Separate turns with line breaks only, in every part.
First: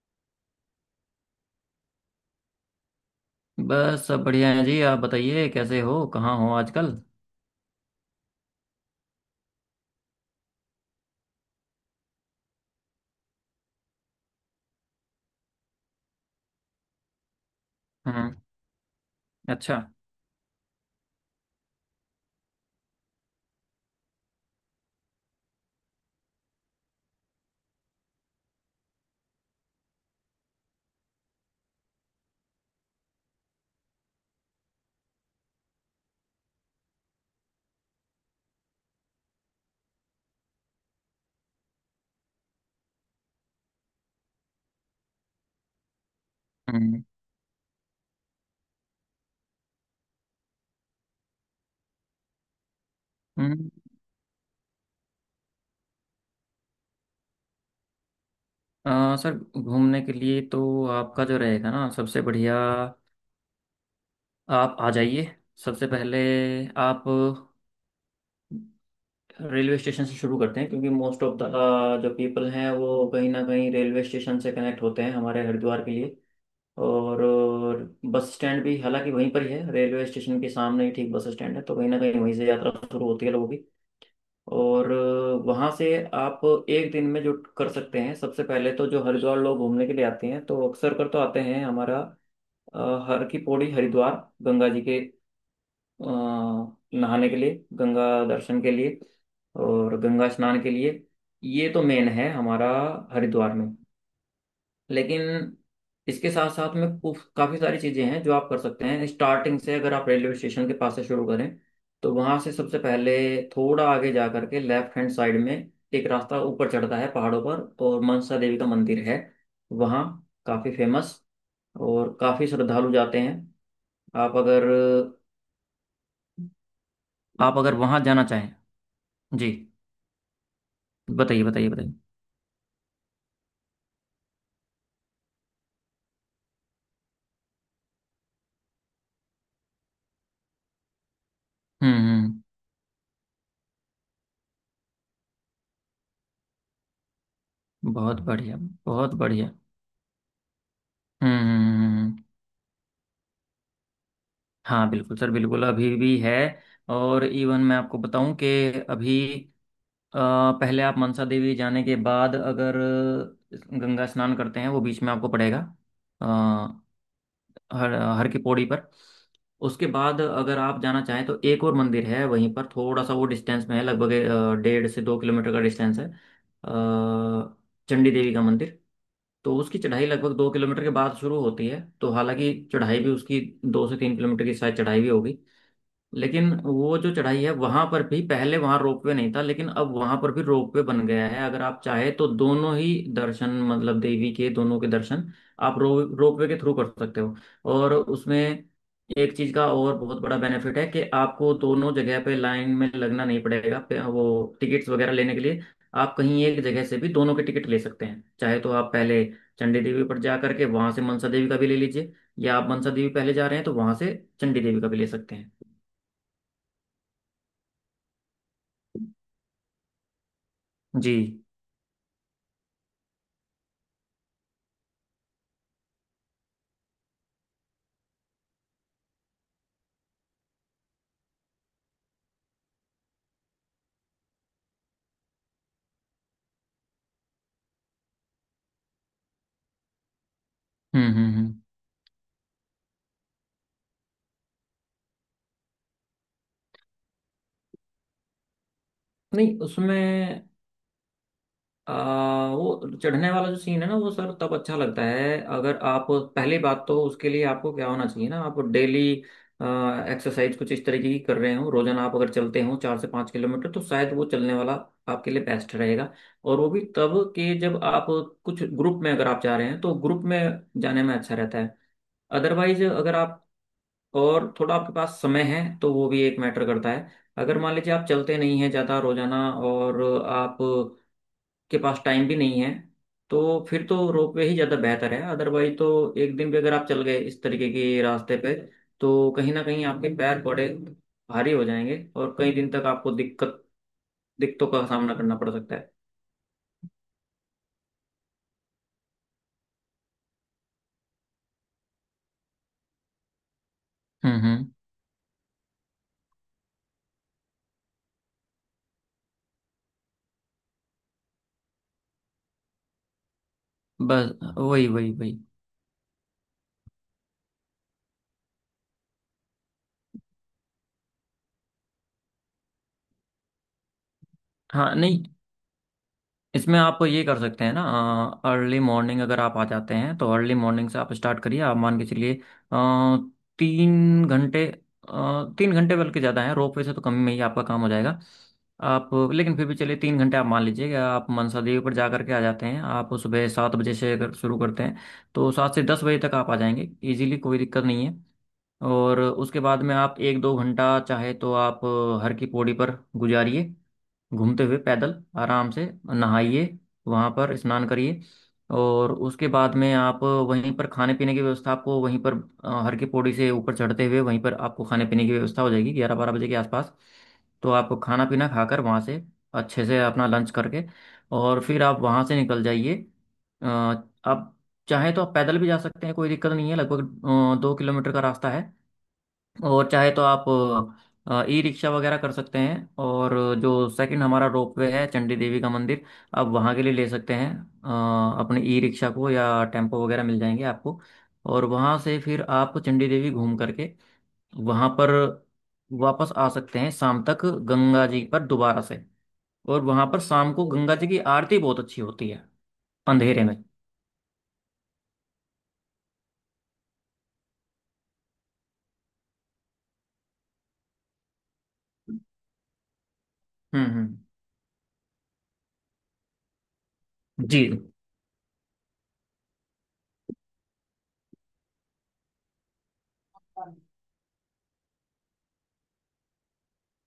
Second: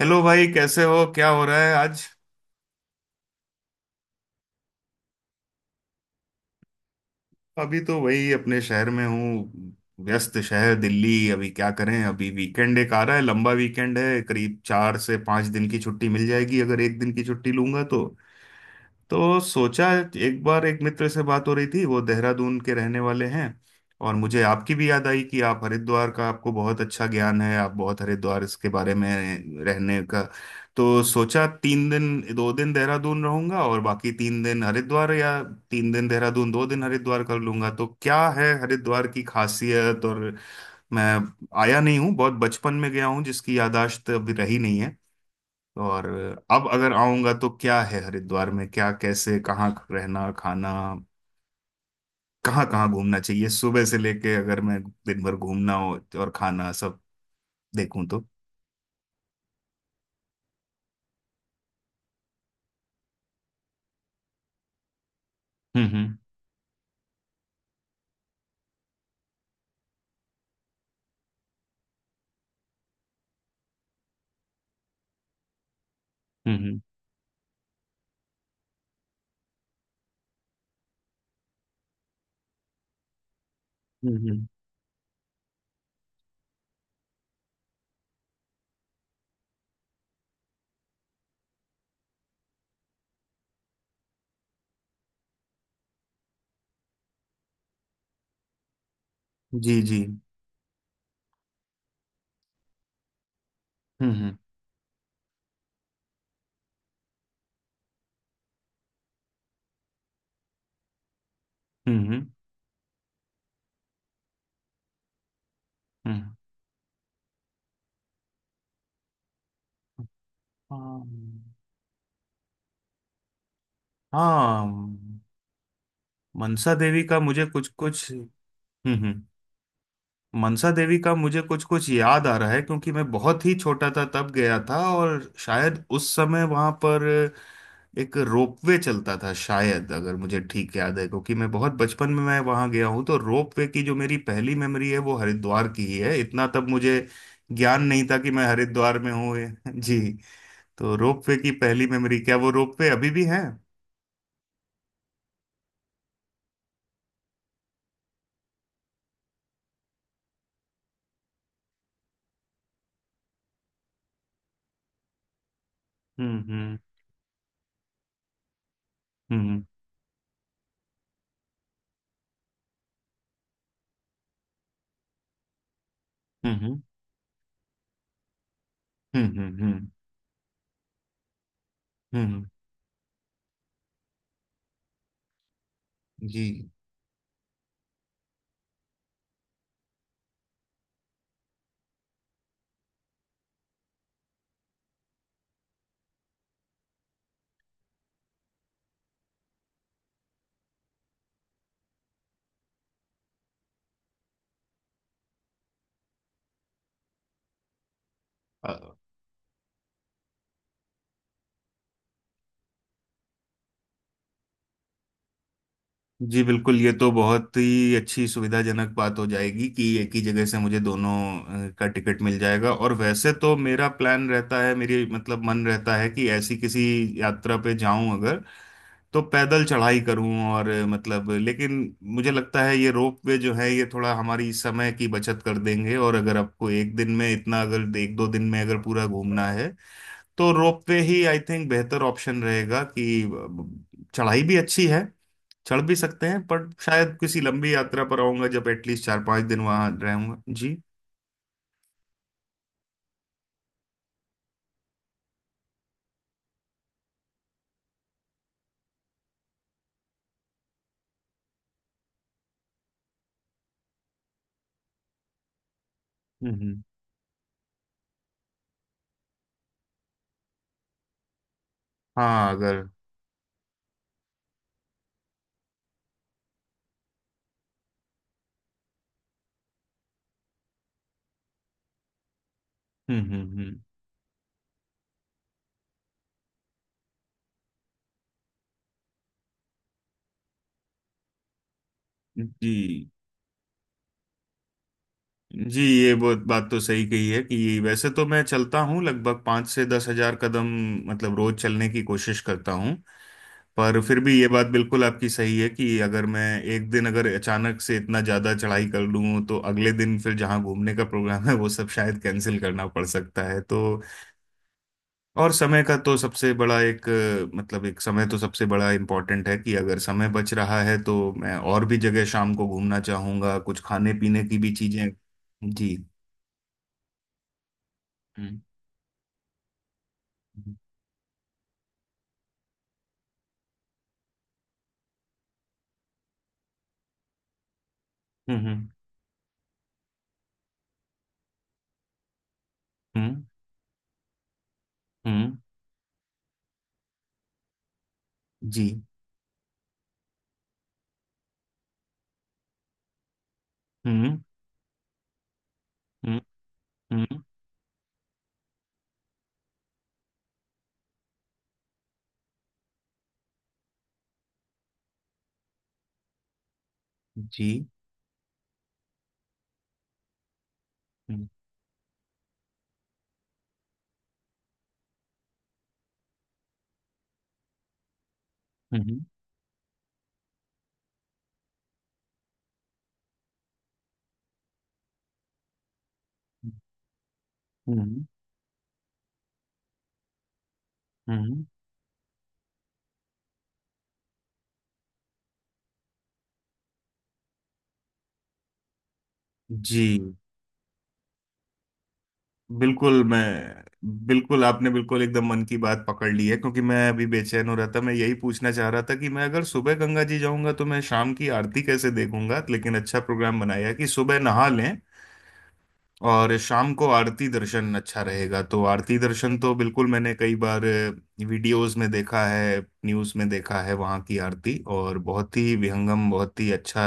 Hello भाई, कैसे हो? क्या हो रहा है आज?
बस सब बढ़िया है जी। आप बताइए कैसे हो कहाँ हो आजकल?
अभी तो वही, अपने शहर में हूँ। व्यस्त शहर दिल्ली। अभी क्या करें, अभी वीकेंड एक आ रहा है, लंबा वीकेंड है, करीब 4 से 5 दिन की छुट्टी मिल जाएगी अगर एक दिन की छुट्टी लूंगा तो।
हम्म।
तो
अच्छा।
सोचा, एक बार एक मित्र से बात हो रही थी, वो देहरादून के रहने वाले हैं। और मुझे आपकी भी याद आई कि आप हरिद्वार का, आपको बहुत अच्छा ज्ञान है, आप बहुत हरिद्वार इसके बारे में रहने का। तो सोचा 3 दिन 2 दिन देहरादून रहूंगा और बाकी 3 दिन हरिद्वार, या 3 दिन देहरादून 2 दिन हरिद्वार कर लूंगा। तो क्या है हरिद्वार की खासियत? और मैं आया नहीं हूँ, बहुत बचपन में गया हूँ जिसकी याददाश्त अभी रही नहीं। और अब अगर
हम्म
आऊंगा तो क्या है हरिद्वार में, क्या कैसे कहाँ रहना खाना, कहाँ कहाँ घूमना चाहिए
हम्म।
सुबह से लेके, अगर मैं दिन भर घूमना हो और खाना सब देखूं तो।
सर, घूमने के लिए तो आपका जो रहेगा ना सबसे बढ़िया। आप आ जाइए सबसे पहले।
हम्म।
आप रेलवे स्टेशन से शुरू करते हैं क्योंकि मोस्ट ऑफ द जो पीपल हैं वो कहीं ना कहीं रेलवे स्टेशन से कनेक्ट होते हैं हमारे हरिद्वार के लिए।
हम्म
और बस स्टैंड भी हालांकि वहीं पर ही है, रेलवे स्टेशन के सामने ही ठीक बस स्टैंड है, तो कहीं ना कहीं वहीं से यात्रा शुरू होती है लोगों की।
हम्म।
और वहाँ से आप एक दिन में जो कर सकते हैं, सबसे पहले तो जो हरिद्वार लोग घूमने के लिए आते हैं तो अक्सर कर तो आते हैं हमारा अ, हर की पौड़ी, हरिद्वार गंगा जी के अ, नहाने के लिए, गंगा दर्शन के लिए
जी
और
जी।
गंगा स्नान के लिए। ये तो मेन है हमारा हरिद्वार में।
हम्म।
लेकिन इसके साथ साथ में काफी सारी चीजें हैं जो आप कर सकते हैं। स्टार्टिंग से अगर आप रेलवे स्टेशन के पास से शुरू करें
हम्म
तो
हम्म
वहां से सबसे पहले थोड़ा आगे जा करके लेफ्ट हैंड साइड में एक
हम्म।
रास्ता ऊपर चढ़ता है पहाड़ों पर और मनसा देवी का मंदिर है। वहाँ काफी फेमस
हाँ।
और काफी श्रद्धालु जाते हैं। आप अगर
हाँ। मनसा देवी का मुझे
आप
कुछ
अगर वहां
कुछ।
जाना चाहें।
हम्म।
जी।
मनसा देवी का मुझे
बताइए
कुछ
बताइए
कुछ
बताइए।
याद आ रहा है क्योंकि मैं बहुत ही छोटा था तब गया था, और शायद उस समय वहां पर एक रोपवे चलता था शायद, अगर मुझे ठीक याद है। क्योंकि मैं बहुत
हम्म
बचपन में, मैं
हम्म
वहां गया हूँ तो रोपवे की जो मेरी पहली मेमोरी है वो हरिद्वार की ही है। इतना तब मुझे ज्ञान नहीं था
बहुत
कि मैं
बढ़िया।
हरिद्वार में
बहुत
हूँ।
बढ़िया। हम्म।
जी, तो रोपवे
हम्म,
की
हम्म,
पहली
हम्म,
मेमोरी।
हम्म।
क्या वो रोपवे अभी भी है?
हाँ बिल्कुल सर, बिल्कुल अभी भी है। और इवन मैं आपको बताऊं कि अभी अ, पहले आप मनसा देवी जाने के बाद अगर गंगा स्नान करते हैं, वो बीच में आपको पड़ेगा अ,
हम्म।
हर हर की पौड़ी पर।
हम्म
उसके बाद अगर आप जाना चाहें तो एक और मंदिर है, वहीं पर थोड़ा सा वो डिस्टेंस में है। लगभग 1.5 से 2 किलोमीटर का डिस्टेंस है
हम्म।
अ, चंडी देवी का मंदिर।
हम्म।
तो उसकी चढ़ाई लगभग 2 किलोमीटर के बाद शुरू होती है। तो
हम्म,
हालांकि चढ़ाई भी उसकी 2 से 3 किलोमीटर की शायद चढ़ाई भी होगी।
जी
लेकिन वो जो चढ़ाई है, वहां पर भी पहले वहां रोपवे नहीं था, लेकिन अब वहां पर भी रोपवे बन गया है। अगर आप चाहे तो दोनों ही दर्शन, मतलब देवी के दोनों के दर्शन आप रो रोपवे के थ्रू कर सकते हो। और उसमें एक चीज का और बहुत बड़ा बेनिफिट है कि आपको दोनों जगह पे लाइन में लगना नहीं पड़ेगा वो टिकट्स वगैरह लेने के लिए। आप कहीं एक जगह से भी दोनों के टिकट ले सकते हैं। चाहे तो आप पहले चंडी देवी पर जा करके वहां से मनसा देवी का भी ले लीजिए, या आप मनसा देवी पहले जा रहे हैं तो वहां से चंडी देवी का भी ले सकते हैं।
जी। बिल्कुल, ये तो बहुत ही अच्छी सुविधाजनक बात हो जाएगी कि एक ही जगह से मुझे दोनों
जी।
का टिकट मिल जाएगा। और वैसे तो मेरा प्लान रहता है, मेरी मतलब मन रहता है कि ऐसी किसी यात्रा पे जाऊं अगर, तो पैदल चढ़ाई करूं, और मतलब लेकिन मुझे लगता है ये रोप वे जो है ये थोड़ा हमारी समय की बचत कर देंगे। और अगर आपको एक दिन में इतना, अगर एक दो दिन में अगर पूरा घूमना है तो रोप वे
हम्म
ही
हम्म
आई
हम्म।
थिंक बेहतर ऑप्शन रहेगा कि चढ़ाई भी अच्छी है, चढ़ भी सकते हैं, पर शायद किसी लंबी यात्रा पर आऊंगा जब, एटलीस्ट चार पांच
नहीं,
दिन वहां रहूंगा।
उसमें
जी।
आ, वो चढ़ने वाला जो सीन है ना, वो सर तब अच्छा लगता है अगर आप। पहली बात तो उसके लिए आपको क्या होना चाहिए ना, आप डेली एक्सरसाइज कुछ इस तरीके की कर रहे हो रोजाना। आप अगर चलते हो 4 से 5 किलोमीटर तो शायद वो चलने वाला आपके लिए बेस्ट रहेगा। और वो भी
हम्म।
तब के जब आप कुछ ग्रुप में अगर आप जा रहे हैं तो ग्रुप में जाने में अच्छा रहता है।
हाँ अगर।
अदरवाइज अगर आप और थोड़ा आपके पास समय है तो वो भी एक मैटर करता है। अगर मान लीजिए आप चलते नहीं हैं ज़्यादा रोजाना और आप के पास टाइम भी नहीं है, तो
हम्म।
फिर तो रोपवे ही ज़्यादा बेहतर है। अदरवाइज तो एक दिन भी अगर आप चल गए इस तरीके के रास्ते पे, तो कहीं ना कहीं आपके पैर बड़े भारी हो जाएंगे और कई दिन तक
जी।
आपको दिक्कतों का सामना करना पड़ सकता
जी,
है।
ये बहुत बात तो सही कही है कि वैसे तो मैं चलता हूँ लगभग 5 से 10,000 कदम, मतलब रोज चलने की कोशिश करता हूँ। पर फिर भी ये बात
हम्म।
बिल्कुल आपकी सही है कि अगर मैं एक दिन अगर अचानक से इतना ज्यादा चढ़ाई कर लूँ तो अगले दिन फिर जहाँ घूमने का प्रोग्राम है वो सब शायद कैंसिल करना पड़ सकता है तो।
बस वही वही वही।
और समय का तो सबसे बड़ा एक मतलब एक समय तो सबसे बड़ा इम्पोर्टेंट है कि अगर समय बच रहा है तो मैं और भी जगह शाम को घूमना चाहूंगा, कुछ खाने पीने की भी
हाँ
चीजें।
नहीं,
जी।
इसमें आप ये कर सकते हैं ना।
हम्म
अर्ली मॉर्निंग अगर आप आ जाते हैं तो अर्ली मॉर्निंग से आप स्टार्ट करिए। आप मान के चलिए अ, 3 घंटे बल्कि ज़्यादा है, रोपवे से तो कम में ही आपका काम हो जाएगा।
हम्म।
आप लेकिन फिर भी चलिए, 3 घंटे आप मान लीजिए, कि आप मनसा देवी पर जा करके आ जाते हैं। आप
हम्म
सुबह 7 बजे से अगर शुरू करते हैं तो
हम्म,
7 से 10 बजे तक आप आ जाएंगे इजीली, कोई दिक्कत नहीं है।
जी।
और उसके बाद में आप एक दो घंटा चाहे तो आप हर की पौड़ी पर गुजारिए,
हम्म
घूमते हुए पैदल, आराम से
हम्म
नहाइए, वहाँ
हम्म।
पर स्नान करिए। और उसके बाद में आप वहीं पर खाने पीने की व्यवस्था, आपको वहीं पर हर की पौड़ी से ऊपर चढ़ते हुए वहीं पर आपको खाने पीने की व्यवस्था हो जाएगी, 11 12 बजे के आसपास।
जी।
तो आप खाना पीना खाकर वहाँ से अच्छे से अपना लंच करके,
हम्म
और फिर आप वहाँ से निकल जाइए। आप चाहे तो आप पैदल भी जा सकते हैं, कोई दिक्कत नहीं है। लगभग 2 किलोमीटर का रास्ता है।
हम्म
और चाहे तो आप ई रिक्शा वगैरह कर सकते हैं, और जो सेकंड हमारा रोपवे है, चंडी देवी का मंदिर, आप वहाँ के लिए ले सकते हैं
हम्म
अपने ई रिक्शा को, या टेम्पो वगैरह मिल जाएंगे आपको।
हम्म,
और वहाँ से फिर आप चंडी देवी घूम करके वहाँ पर वापस आ सकते हैं शाम तक गंगा जी पर दोबारा से। और
जी
वहाँ पर शाम को गंगा जी की आरती बहुत अच्छी होती है
बिल्कुल,
अंधेरे में।
मैं। बिल्कुल आपने बिल्कुल एकदम मन की बात पकड़ ली है क्योंकि मैं अभी बेचैन हो रहा था, मैं यही पूछना चाह रहा था कि मैं अगर सुबह गंगा जी जाऊंगा तो मैं शाम की आरती कैसे देखूंगा। लेकिन अच्छा प्रोग्राम बनाया कि
हम्म।
सुबह नहा लें और शाम को आरती
जी।
दर्शन अच्छा रहेगा। तो आरती दर्शन तो बिल्कुल मैंने कई बार वीडियोस में देखा है, न्यूज़ में देखा है वहाँ की आरती, और बहुत ही विहंगम, बहुत ही अच्छा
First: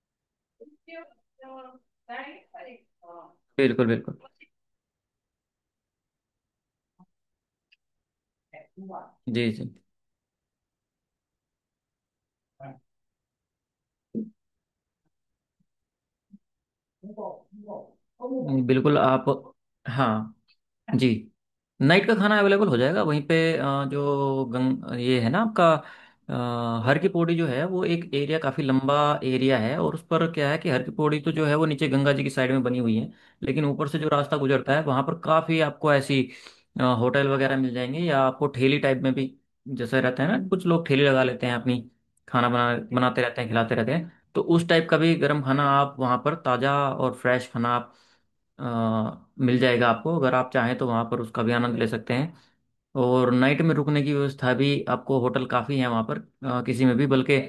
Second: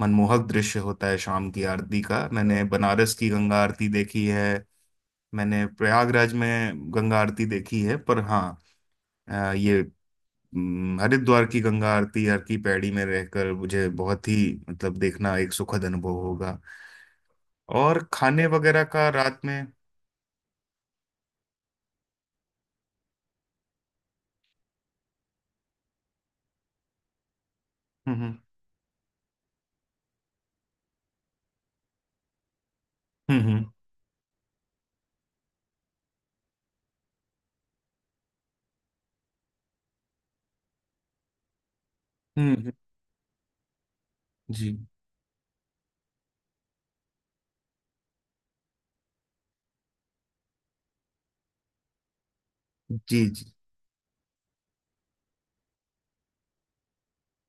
मनमोहक दृश्य होता है शाम की आरती का। मैंने बनारस की गंगा
बिल्कुल
आरती
बिल्कुल।
देखी है, मैंने प्रयागराज में गंगा आरती देखी है, पर हाँ
जी जी
ये हरिद्वार की गंगा आरती यार की पैड़ी में रहकर मुझे बहुत ही, मतलब देखना एक सुखद अनुभव होगा। और खाने वगैरह
बिल्कुल
का
आप।
रात में?
हाँ। जी। नाइट का खाना अवेलेबल हो जाएगा वहीं पे अ, जो गंग ये है ना आपका हर की पौड़ी जो है वो एक
हम्म
एरिया, काफ़ी लंबा एरिया है। और उस पर क्या है कि हर की पौड़ी तो जो है वो नीचे गंगा जी की साइड में बनी हुई है।
हम्म।
लेकिन ऊपर से जो रास्ता गुजरता है, वहाँ पर काफ़ी आपको ऐसी होटल वगैरह मिल जाएंगे, या आपको ठेली टाइप में भी, जैसे रहता है ना कुछ लोग ठेली लगा लेते हैं अपनी,
हम्म
खाना
हम्म, हम्म,
बनाते रहते हैं, खिलाते रहते हैं। तो उस
जी
टाइप का भी गर्म खाना आप वहाँ पर ताज़ा और फ्रेश खाना आप अ, मिल जाएगा आपको, अगर आप चाहें तो वहाँ पर उसका भी आनंद ले सकते हैं।
जी।
और
जी
नाइट में रुकने की व्यवस्था भी आपको होटल काफ़ी है वहाँ पर किसी में भी, बल्कि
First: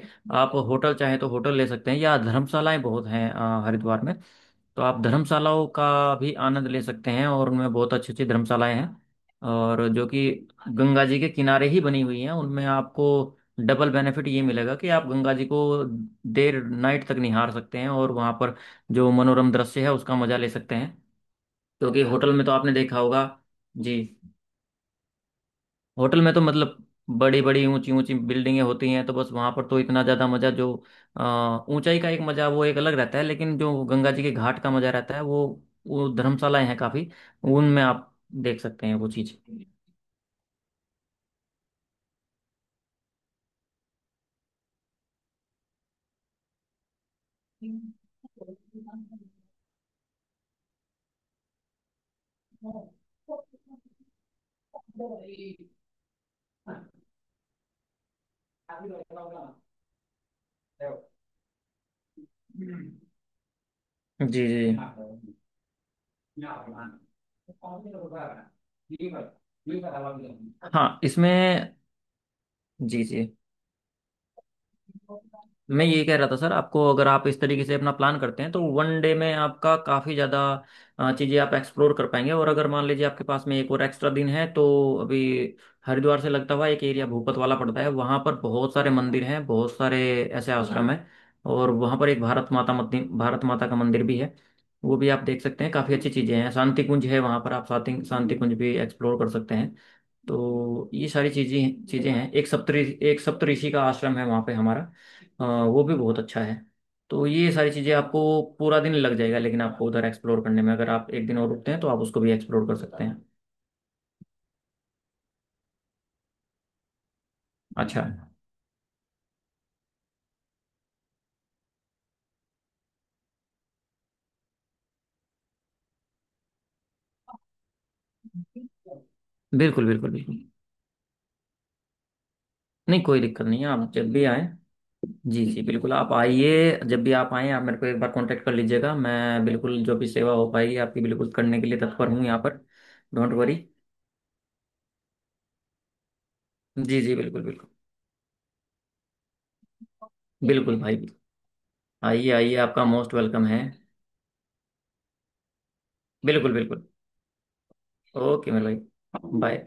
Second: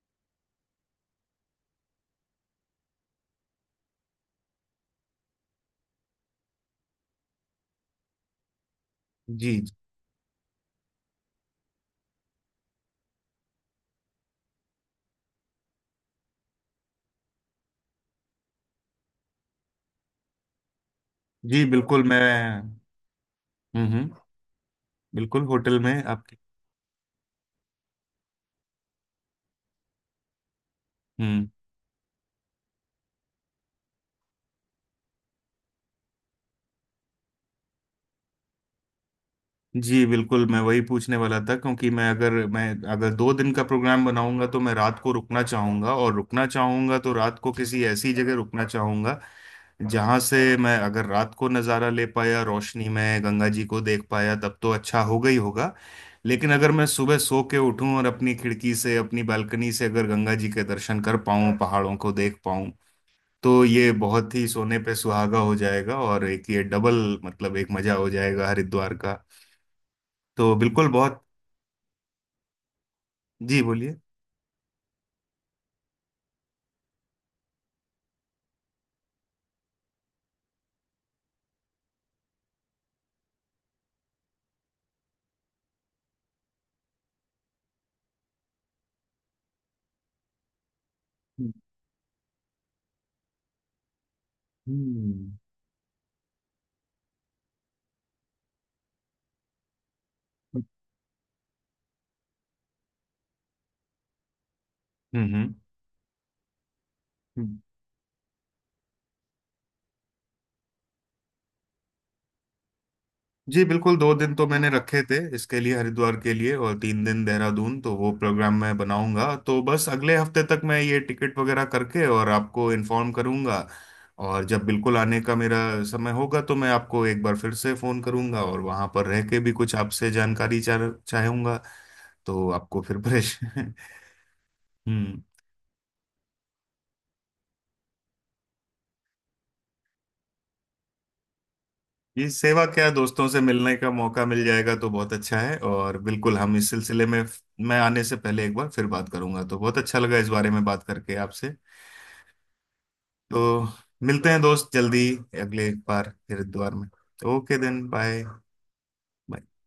आप होटल चाहे तो होटल ले सकते हैं, या धर्मशालाएं बहुत हैं हरिद्वार में। तो आप धर्मशालाओं का भी आनंद ले सकते हैं, और उनमें बहुत अच्छी अच्छी धर्मशालाएं हैं,
जी।
और जो कि गंगा जी के किनारे ही बनी हुई हैं, उनमें आपको डबल बेनिफिट ये मिलेगा कि आप गंगा जी को देर नाइट तक निहार सकते हैं, और वहाँ पर जो मनोरम दृश्य है उसका मजा ले सकते हैं।
जी बिल्कुल,
क्योंकि
मैं।
होटल में तो आपने देखा होगा। जी।
हम्म। बिल्कुल होटल में
होटल में
आपके।
तो मतलब बड़ी बड़ी ऊंची ऊंची बिल्डिंगें होती हैं, तो बस वहां पर तो इतना ज्यादा मजा जो
हम्म,
ऊंचाई का एक मजा वो एक अलग रहता है, लेकिन जो गंगा जी के घाट का मजा रहता है वो धर्मशालाएं हैं काफी, उनमें आप देख सकते हैं वो चीज।
जी बिल्कुल, मैं वही पूछने वाला था क्योंकि मैं अगर 2 दिन का प्रोग्राम बनाऊंगा तो मैं रात को रुकना चाहूंगा, और रुकना चाहूंगा तो रात को किसी ऐसी जगह रुकना चाहूंगा जहां से मैं अगर रात को नज़ारा ले पाया, रोशनी में गंगा जी को देख पाया तब तो अच्छा होगा ही होगा। लेकिन अगर मैं सुबह सो के उठूं और अपनी खिड़की से अपनी बालकनी से अगर गंगा जी के दर्शन कर पाऊं, पहाड़ों को देख पाऊं तो ये बहुत
जी
ही
जी।
सोने पे सुहागा हो जाएगा। और एक ये डबल, मतलब एक मजा हो जाएगा हरिद्वार का। तो बिल्कुल
हाँ
बहुत।
इसमें। जी जी।
जी बोलिए।
मैं ये कह रहा था सर, आपको अगर आप इस तरीके से अपना प्लान करते हैं तो वन डे में आपका काफ़ी ज़्यादा चीज़ें आप एक्सप्लोर कर पाएंगे। और अगर मान लीजिए आपके पास में एक और एक्स्ट्रा दिन है, तो अभी हरिद्वार से लगता हुआ एक एरिया भूपत वाला पड़ता है, वहाँ पर बहुत सारे मंदिर हैं, बहुत सारे ऐसे आश्रम हैं। और वहाँ पर एक भारत माता का मंदिर भी है, वो भी आप
हम्म
देख सकते हैं, काफ़ी अच्छी चीज़ें हैं। शांति कुंज है वहाँ पर, आप शांति शांति कुंज भी एक्सप्लोर कर सकते हैं। तो ये सारी चीजें चीजें हैं, एक सप्तरी एक सप्तऋषि का आश्रम है वहाँ पे हमारा
हम्म।
वो भी बहुत अच्छा है। तो ये
हम्म।
सारी चीजें, आपको पूरा दिन लग जाएगा, लेकिन आपको उधर एक्सप्लोर करने में अगर आप एक दिन और रुकते हैं तो आप उसको भी एक्सप्लोर कर सकते हैं।
जी बिल्कुल, 2 दिन तो मैंने रखे थे इसके लिए, हरिद्वार के लिए, और 3 दिन देहरादून। तो
अच्छा।
वो प्रोग्राम मैं बनाऊंगा तो बस अगले हफ्ते तक मैं ये टिकट वगैरह करके और आपको इन्फॉर्म करूंगा। और जब बिल्कुल आने का मेरा समय होगा तो मैं आपको एक बार फिर से फोन करूंगा, और वहां पर रह के भी कुछ
बिल्कुल
आपसे
बिल्कुल बिल्कुल।
जानकारी चाहूंगा। तो आपको फिर
नहीं, कोई दिक्कत नहीं है,
परेशान।
आप जब भी आएँ।
हम्म।
जी जी बिल्कुल, आप आइए, जब भी आप आएँ आप मेरे को एक बार कांटेक्ट कर लीजिएगा, मैं बिल्कुल जो भी सेवा हो पाएगी आपकी बिल्कुल करने के लिए तत्पर हूँ
ये
यहाँ पर।
सेवा क्या है, दोस्तों
डोंट
से
वरी।
मिलने का मौका मिल जाएगा तो बहुत अच्छा है। और बिल्कुल हम इस
जी
सिलसिले
जी
में,
बिल्कुल बिल्कुल।
मैं आने से पहले एक बार फिर बात करूंगा। तो बहुत अच्छा लगा इस बारे में
बिल्कुल
बात
भाई
करके
बिल्कुल,
आपसे।
आइए आइए, आपका मोस्ट
तो
वेलकम है।
मिलते हैं दोस्त जल्दी, अगले एक बार फिर
बिल्कुल
द्वार
बिल्कुल।
में। तो ओके देन, बाय।
ओके मेरे भाई। बाय।